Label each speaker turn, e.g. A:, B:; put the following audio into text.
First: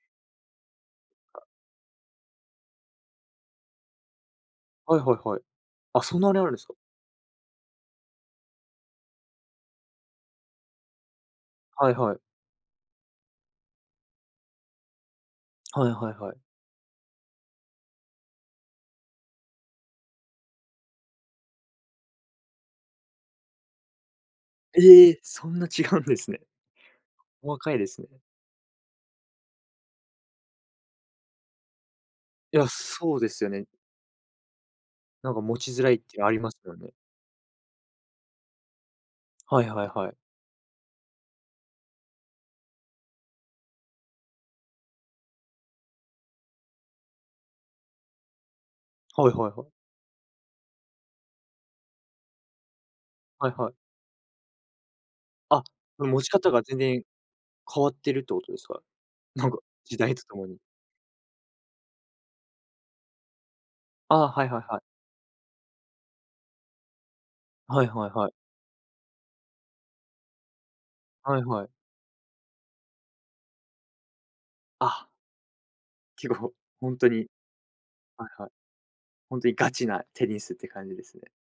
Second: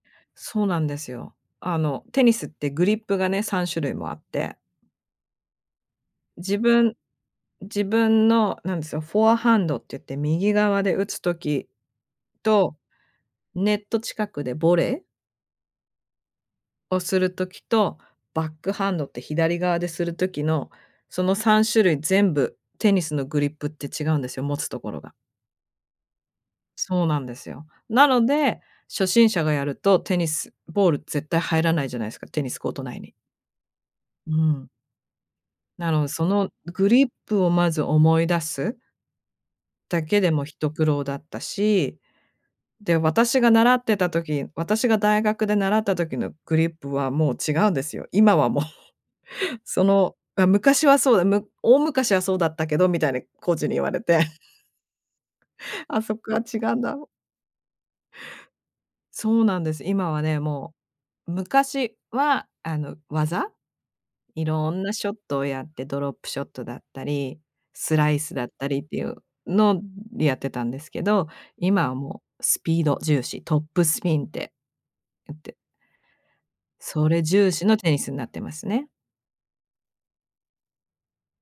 A: そうなんですよ。あのテニスってグリップがね、3種類もあって。
B: はいはいはい。あ、そんなにあるん
A: 自
B: ですか？
A: 分自分の何でしょう、フォアハンドって言って、右側で打つ時
B: はいはい。
A: と、ネット近くでボレー
B: はいはいはい。
A: をする時と、バックハンドって左側でする時の、その3種類全部テニスのグリップって違うんですよ、持つところ
B: え
A: が。
B: え、そんな違うんですね。
A: そうなんです
B: 細
A: よ。
B: かいです
A: な
B: ね。
A: ので、初心者がやるとテニス、ボール絶対入らないじゃないですか、テニ
B: い
A: ス
B: や、
A: コート内に。
B: そうですよね。
A: うん。
B: なんか持ちづ
A: な
B: らいっ
A: ので、
B: てゆう
A: そ
B: のあり
A: の
B: ますよ
A: グ
B: ね。
A: リップをまず思い出す
B: はいはい
A: だ
B: はい。
A: けでも一苦労だったし、で、私が習ってた時私が大学で習った時のグリップはもう違うんですよ。今はもう。
B: はいはいはい。
A: その、あ、昔はそうだ、む大昔はそうだったけどみたいな
B: は
A: コ
B: い
A: ーチ
B: はい。
A: に言われて。
B: あ、
A: あ、
B: うん、
A: そ
B: 持ち
A: こが
B: 方
A: 違
B: が
A: う
B: 全
A: んだ
B: 然
A: も
B: 変わってるってことですか？
A: そう
B: なんか、
A: なんです。
B: 時
A: 今
B: 代
A: は
B: とと
A: ね、
B: もに。
A: もう、昔はあの、技？
B: ああ、
A: い
B: はいはい
A: ろ
B: はい。
A: んなショットをやってドロップショットだったり、
B: はい
A: ス
B: は
A: ラ
B: い
A: イ
B: はい。
A: スだったりっていうのでやってたんですけど、
B: はいはい。
A: 今はもうスピード重視、トップスピンって
B: あ。
A: いって。
B: 結構、ほんと
A: それ
B: に。
A: 重視のテニスにな
B: はい
A: って
B: はい。
A: ますね。
B: 本当にガチなテニスって感じですね。